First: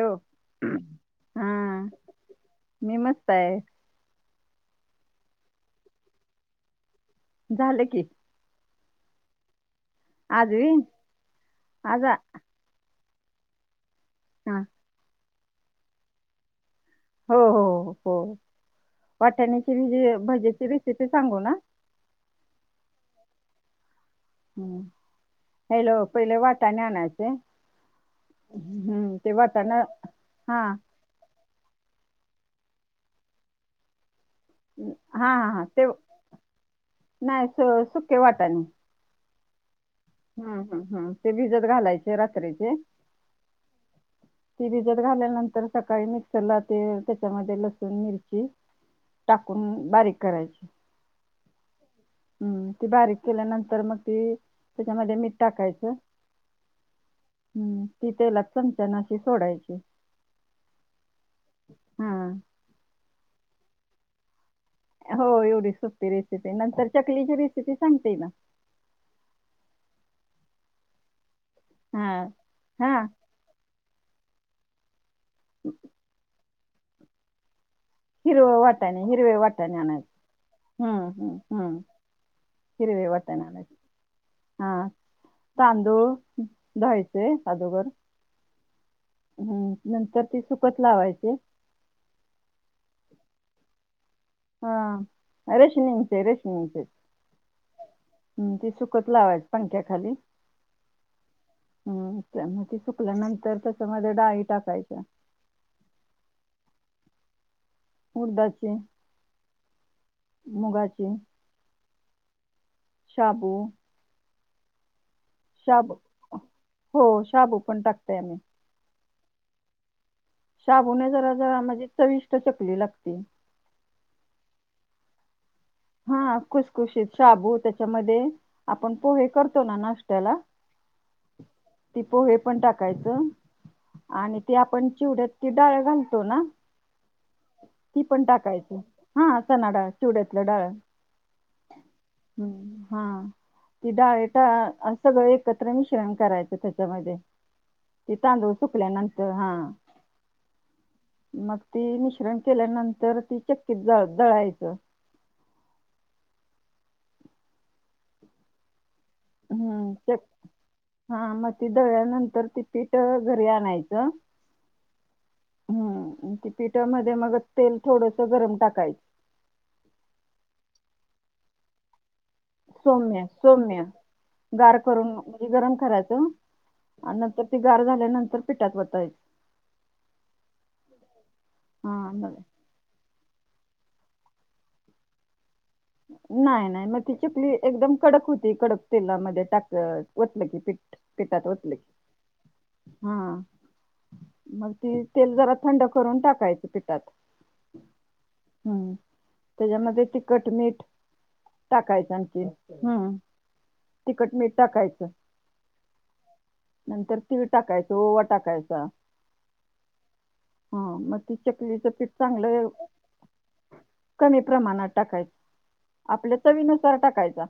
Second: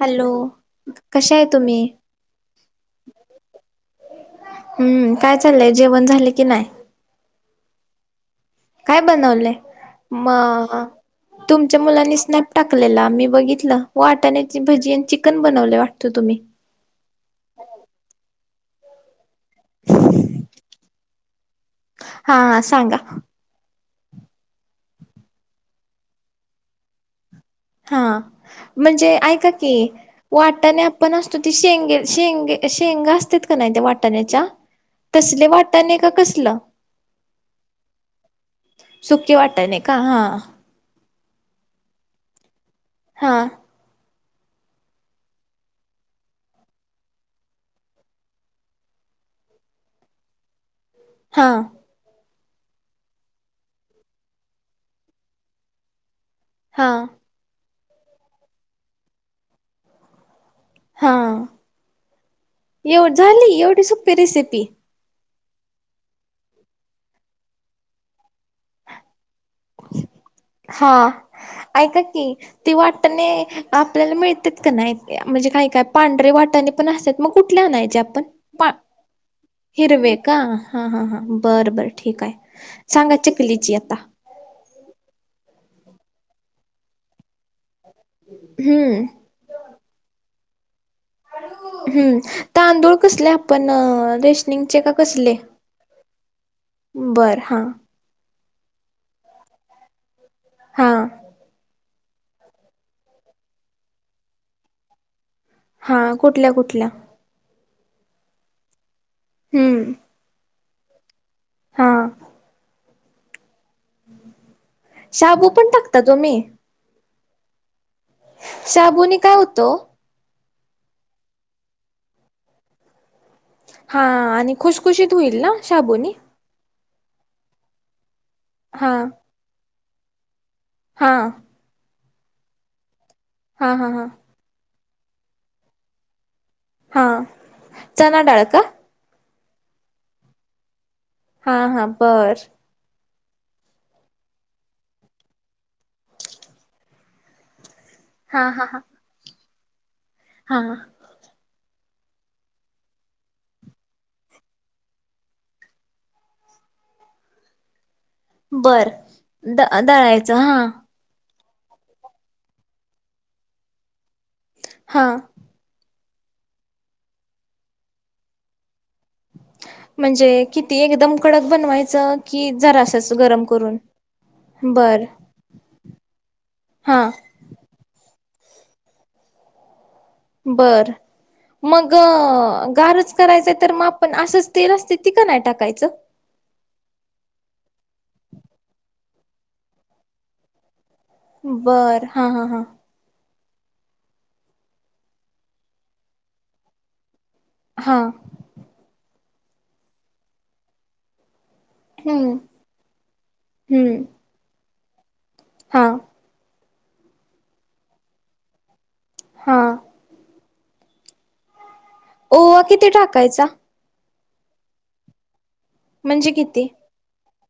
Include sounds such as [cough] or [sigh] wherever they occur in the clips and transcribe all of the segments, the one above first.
Hello हा कशाय तुम्ही? मी मस्त आहे हम्म काय चाललंय जेवण झाले की नाय. झाल की काय बनवलंय म आजवी तुमच्या आज आ मुलांनी स्नॅप टाकलेला मी बघितलं हा वाटाण्याची भाजी आणि चिकन बनवले वाटत तुम्ही? हो हो हो वाटाण्याची भिजी भज्याची रेसिपी सांगू ना. हा सांगा. हम्म पहिले पहिले वाटाने आणायचे हा म्हणजे हम्म ते ऐका की वाटाणा हा वाट्याण्य आप पण असतो ती शेंगे शेंगे शेंगा असत्यात का नाही त्या वाटण्याच्या हा ह हा तेव नाय सु सुखे वाटाने. सुके वाटाणे का हा हूं हूं ते भिजत घालायचे रात्रीचे हा. ती भिजत घाल्यानंतर सकाळी मिक्सरला ते त्याच्यामध्ये लसूण मिरची टाकून बारीक करायची. हां हम्म ती बारीक केल्यानंतर म ती त्याच्यामध्ये मीठ टाकायचं. हां हम्म ती तेलात चमच्याना अशी सोडायची. हा हा एव झाली एवढी सोपी रेसिपी. हो एवढी सुपी रेसिपी नंतर चकलीची रेसिपी सांगते ना. हा ऐका की हां. ती हां, वाटाणे आपल्याला मिळतात का नाय म्हणजे काय काय पांढरे वाटाणे पण असतात मग कुठले आणायचे? पण हिरवं पा वाटाणे, हिरवे वाटाणे आणायचे. हिरवे का हा हा हं, हं, हां बर हं. बर ठीक आहे. सांगा चकलीची आता हा तांदूळ धुवायचे अगोदर हम्म हम्म नंतर ते सुकत लावायचे. हम्म तांदूळ कसले आपण रेश हा रेशनींगचे रेशनींगचे. बर हा हम् ते सुकत लावायचे पंख्याखाली. हां. हम् त्याच्या मध्ये सुकल्यानंतर त्याच्या मध्ये डाळी टाकायच्या. हा कुठल्या कुठल्या? उडदाची. हम्म. मुगाची. हा. शाबू. शाबू पण टाकता तुम्ही? हो शाबू पण टाकतय आम्ही. शाबुने काय होतो? शाबून जरा जरा माझी चविष्ट चकली लागते. हा आणि खुशखुशीत होईल ना. शाबूनी हा खुसखुशीत शाबू त्याच्यामध्ये हा आपण पोहे करतो ना नाश्त्याला हा. ती पोहे पण टाकायचं. हा हा हा. आणि ती आपण चिवड्यात ती डाळ घालतो ना, हा ती चना पण डाळ का टाकायच. हा चना डाळ, चवडेतलं डाळ. हा हा बर. हा. तिडायट असं सगळं एकत्र मिश्रण करायचं त्याच्यामध्ये. ते हा तांदुळ हा हा सुकल्या नंतर हा. हा. मग ती मिश्रण केल्यानंतर ती चक्कीत ज दळायचं. बरं. हम्म चक, हा मग ती दळल्यानंतर ती पीठ घरी आणायचं. हा. हम्म त पिठामध्ये मग तेल थोडस गरम टाकायचं. म्हणजे किती एकदम कडक बनवायचं कि जरास सौम्य गरम करून? सौम्य गार बर करून म्हणजे गरम करायचं हा आणि नंतर तिगार झाल्यानंतर पिठात वतायच. बर, मग गारच करायचं तर मग आपण असंच तेल असते ती का नाही टाकायच? नाही नाही मग ती चकली एकदम कडक होती कडक तेलामध्ये टाक होतलं की पीठ. पटात होतलय. बर हा हा हा हा, मग ती तेल जरा थंड करून टाकायच पिठात. हा हम्म, त्याच्यामध्ये तिखट मिठ टाकायचं हम्म आणखी हम्म, हम्म तखट मीठ टाकायचं. हा. नंतर तीळ टाकायचं ओवा टाकायचा. हा. हा मग ती चकली चकलीत ओवा चांगलं किती टाकायचा कमी प्रमाणात टाकायच, म्हणजे आपल्या किती चवीनुसार टाकायचा.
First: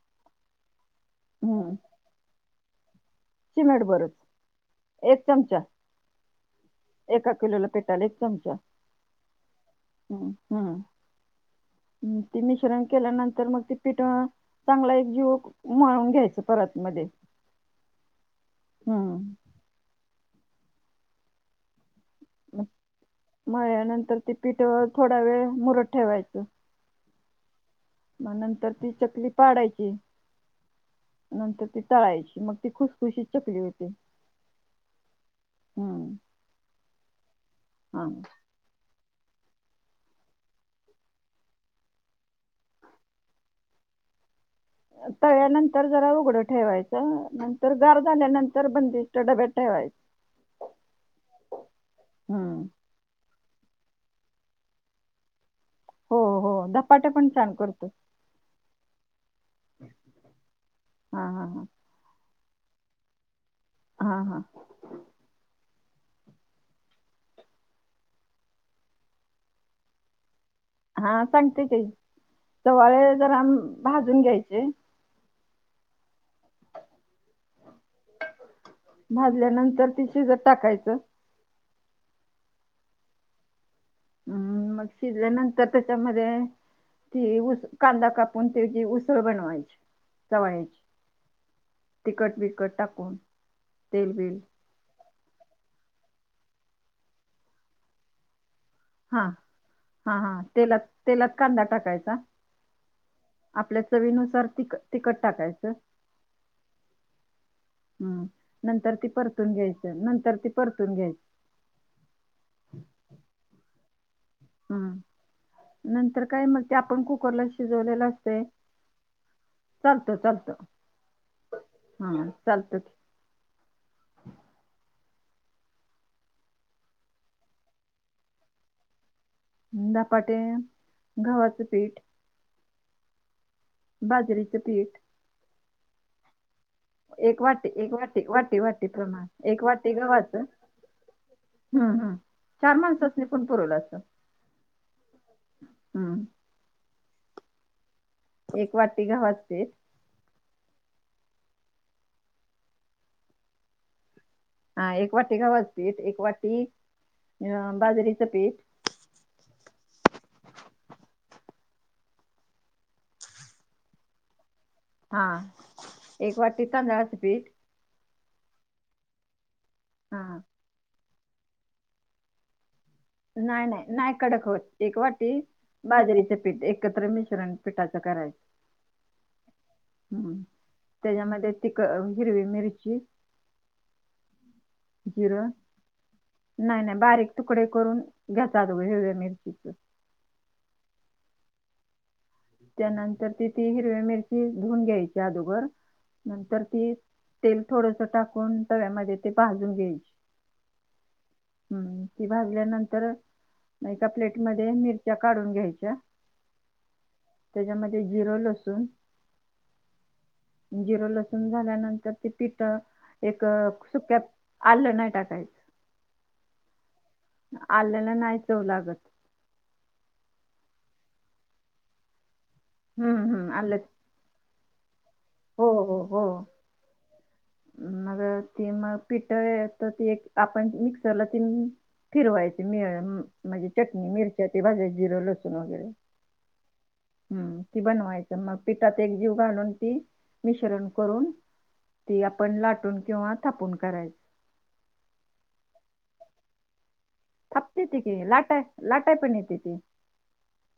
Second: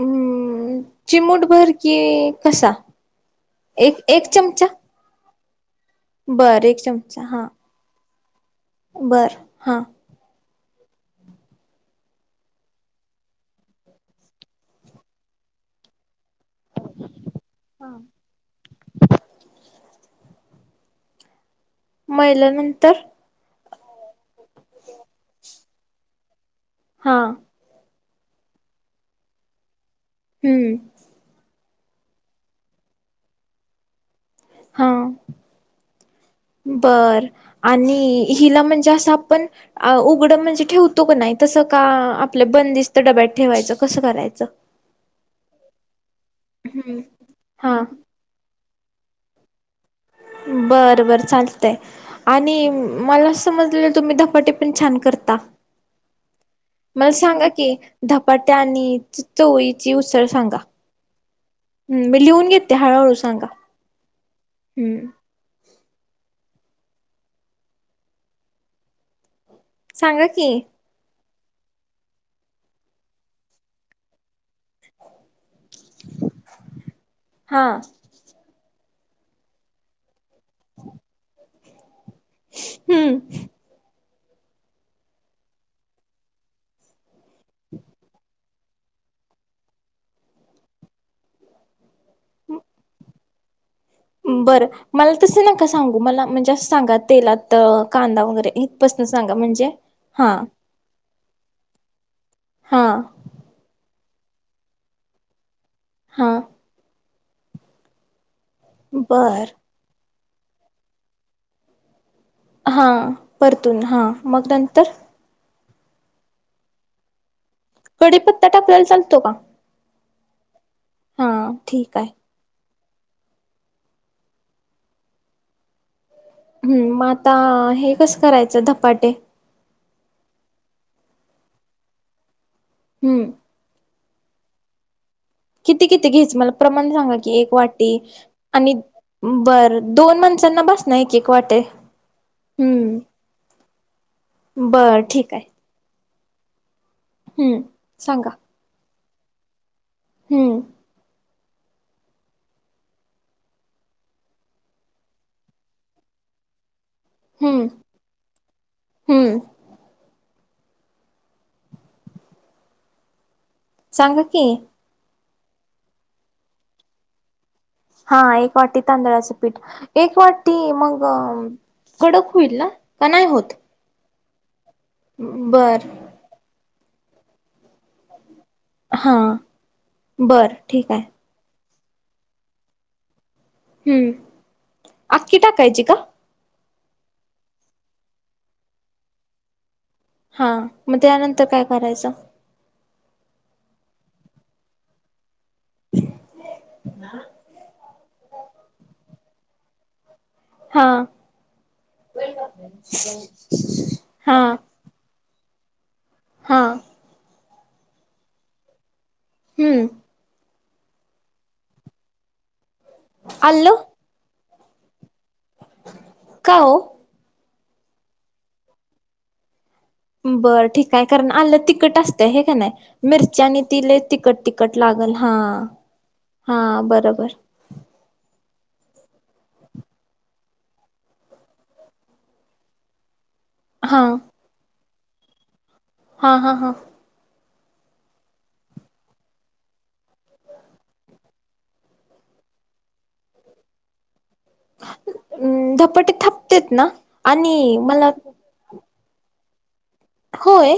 हम् चिमुूटभर कि कसा? चिमेट एक भर, एक चमचा एक चमचा. बर एक चमचा एका हा किलोला पिटाला एक चमचा. बर हा हम् हम्म, हम् ती मिश्रण केल्यानंतर मग ती पिठव चांगला एक जीवक म्हळून घ्यायचा परत मध्ये. हां! हं! मयील्यानंतर? मळ्ल्या नंतर ते पीठअ थोडा वेळ मुरत ठेवायचं. हा! म नंतर ती चकली पाडायची. हूं! नंतर ती तळायची, मग ती खुसखुशीत चकली होते. हा हम्म बर आणि हा हिला म्हणजे असं आपण अ उघडं म्हणजे ठेवतो का नाही, तसं का आपलं बंदिस्त डब्यात ठेवायचं कसं करायचं. तळल्यानंतर जरा उघडं हम्म ठेवायचं नंतर हा गार झाल्यानं तर बंदिस्त डब्यात ठेवाय बरं बर चालतय हम्म आणि मला समजले तुम्ही धपाटे पण छान करता. हो हो धपाटे पण छान करतो. पत्या च चवळीची उसळ सांगा. हा हा हं मी लिहून घेते हळूहळू सांगा. हा हा! हूं! सांगा की? हा सांगते की सवाळे जरा भाजून घ्यायचे. हा! भाजल्यानंतर ते शिजत टाकायचं. हूं! हूं मग शिजल्यानंतर त्याच्यामध्ये ती ऊस कांदा काप पण त्याची उसळ बनवायची त चवायची. तिखट बिकट टाकून तेलबिल बर मला तस नका सांगू मला म्हणजे असं सांगा तेलात कांदा वगैरे इथपासन हा सांगा म्हणजे हा हा तेलात तेलात कांदा टाकायचा? हा आपल्या चवीनुसार ती तिखट टाकायचं. हा! हूं नंतर ती बर परतून घ्यायचं नंतर ती परतून घ्याय हां परतून हां. हूं नंतर काय म ते आपण कुकरला शिजवलेल असतय कडीपत्ता टाकलेला चालतो का चालत चालत. हा ठीक आहे ह चालतच. हूं म आता हे कसं करायचं धपाटे? धपाटे गव्हाचं पीठ. हूं! बाजरीचं पीठ, किती किती घेयच मला प्रमाण सांगा की एक वाटी, आणि बर दोन माणसांना बसणा एक, एक, वाटी. हं हं चार माणसांनी पण पुरवला असंत. बरं ठीक आहे. हूं! हूं सांगा. एक वाटी गव्हाच पीठ. हूं! हा एक वाटी गव्हा चं पीठ एक वाटी अ बाजरीचं पीठ. हूं! सांग की हा... एक वाटी तांदळाचं पीठ हा... एक वाटी तांदळाचं पीठ... एक हा वाटी मग अ... कडक होईल ना? का नाही होत नाय नाय, नाय कडक होत... एक वाटी बर बाजरीचं पीठ एकत्र मि [unintelligible] पिठाचं करायचं.. हा बर ठीक आहे त्याच्यामध्ये तिख... हिरवी मिरची हम्म... अख्खी टाकायची का? नाई नाई... बारीक तुकडे करून... घेतात हिरवी मिरची हा... मग त्यानंतर काय करायचं? त्यानंतर ती... तीन हिरव्या मिरची धुऊन घ्यायच्या अगोदर बरं... नंतर ती... तेल थोडसं टाकून... तव्यामध्ये ते भाजून घ्यायची हा हम्म... ती भाजल्यानंतर एका हा प्लेटमध्ये मिर त्या काढून घ्यायच्या हा त्याच्यामध्ये जिरं लसून हुं जिरं लसूण झाल्यानंतर... ते पिठ.. एक आलं सुक्या आलं नाही टाकायचं का ओ? आल्याला नाही चव लागत बरं ठीक हाय... कारण आलं तिखट असतं, है का नाय... हम्म मिरची हम्म आणि आलं ते लई तिखट तिख तिखट लागल... हा... हो हो हो हा बरोबर मग ते मग [unintelligible] तर ते एक आपण मिक्सरला ती फिरवायची... मी... म्हणजे हा चटणी मिरच्या ते भाज्या जिरं लसूण वगैरे हा हा हा हम्म... ती बनवायचं मग.... पिठात एकजीव घालून ती मिश्रण करून... ती आपण लाटून किंवा थापून करायचं अ... धपाटे थापतेेत ना आणि थापते ते मला की लाटाय लाटाय पण येते ती होय...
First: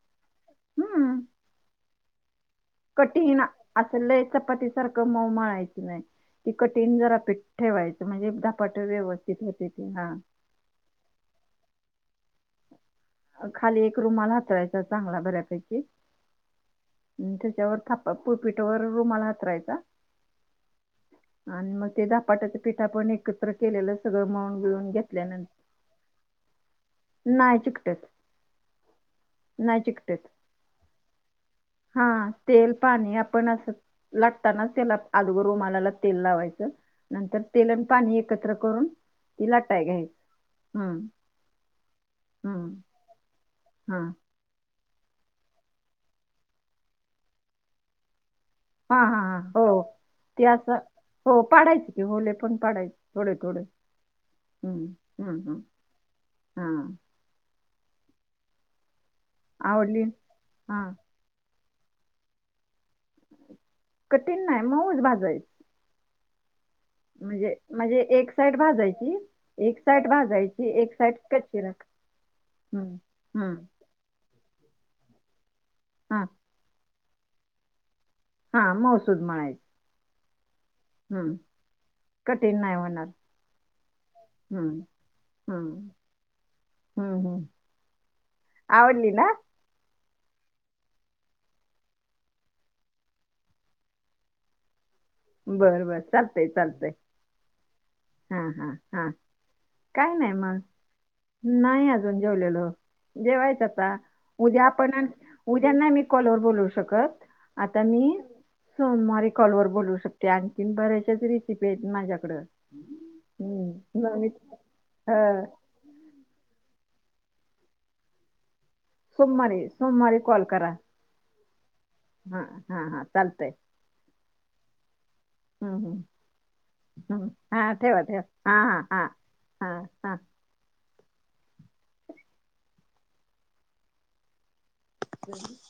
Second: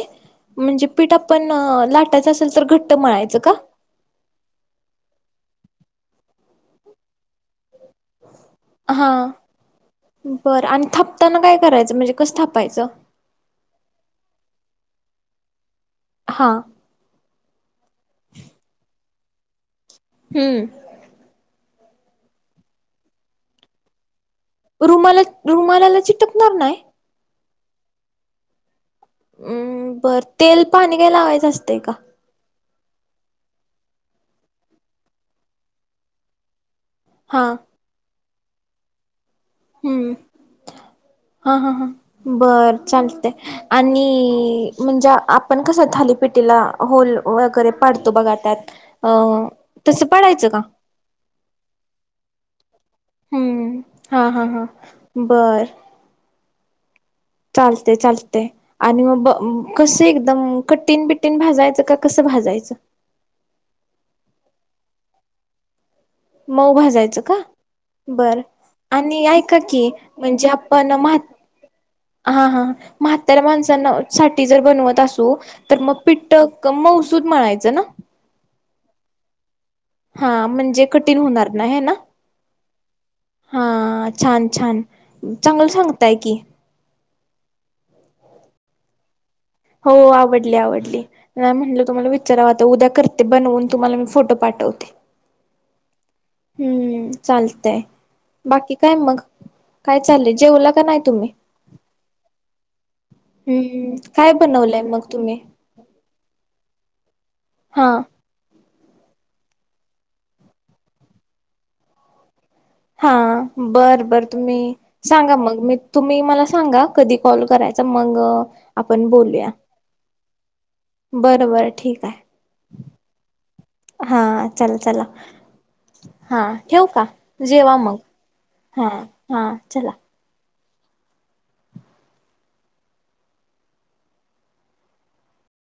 म्हणजे पीठ हम्म आपण लाटायचं असल तर घट कठीण असं लय चपाती सारखं मऊ मळायचं नाई. ती कठीण जरा पीठ ठेवायचं म्हणजे धपाटं हा व्यवस्थित होतं ते हा बरं... आणि थापताना काय करायचं म्हणजे कसं थापायचं? खाली एक रूमाल हातरायचा चांगला बऱ्यापैकी हां त्याच्यावर थापा.. पोळपीठावर रुमाल हातरायचा हम्म आणि मग ते धपाट्याचं पिठ आपण एकत्र केलेलं, सगळं मळून बिळून रुमाला... रुमालाला चिटकणार नाय? नाय चिकटत, नाय अम बर चिकटत तेल पाणी... काही लावायचं असतय का? हा... तेल पाणी, आपण असं लाटतानाच, त्याला आगुदर रुमालाला तेल लावायचं नंतर हा तेल आणि पाणी एकत्र करून लाटाय हम्म, घ्यायची हम्म हा हा हा... हम्म बर चालतंय हा आणि... म्हणजे आपण कसं थालीपेटीला होल वगैरे पाडतो बघा त्यात हा अ... हा हा हो तसं ते पडायचं का? असं हो... पाडायची की, होले पण पाडायची थोडे थोडे... हम्म हा हा हा हुं.. हुं हुं... बर हा चालते चालते आणि मग ब कस आवडली एकदम हा कठीण ब भाजाचं का कसं भाजायचं? कठीण नाही मऊच भाजायचं. मऊ भाज म्हणजे ब एक साइड भाजायची आणि क एक साइड म्हणजे भाजायची एक आपण. साइड कच्ची राख [inaudible] हा हा हम्म मगात्यार हम्म माणसांना. साठी जर बनवत असू तर मग हा पिठक मौसूद म्हणायचं ना. हा मसूद म्हणायच. हा म्हणजे कठीण होणार ना, हा ना? कठीण नाही होणार. हा छान हम्म छान चांगलं हम्म सांगताय की. हम्म हम्म, आवडली ना? हो आवडली आवडली. नाही म्हटलं तुम्हाला विचाराव तर उद्या करते बनवून तुम्हाला मी फोटो पाठवते. बरं बर चालतंय चालतंय. चालते. हा हा हा काय नाही चाललंय मग जेवला का नाही तुम्ही नाही अजून जेवलेल. जेवायच आता हम्म काय उद्या बनवलंय मग तुम्ही आपणद्या. त्यांना मी कॉलवर बोलवू शकत आता हा मी. सोमवारी कॉलवर बोलवू शकते आणखी बऱ्याच्याच रेसिपी आहेत माझ्याकडं. हा हम्म बरं बर नवनीत तुम्ही अ सांगा मग मी. तुम्ही मला सांगा कधी कॉल करायचा मग. आपण बोलूया सोमवारी सोमवारी कॉल करा. [inaudible] बर बर ठीक आहे. हा हा हा चालतेय. हा चल चला. हम्म हा ठेव का हम्म हा जेवा मग ठेवा ठेवा. हा हा चला. [unintelligible]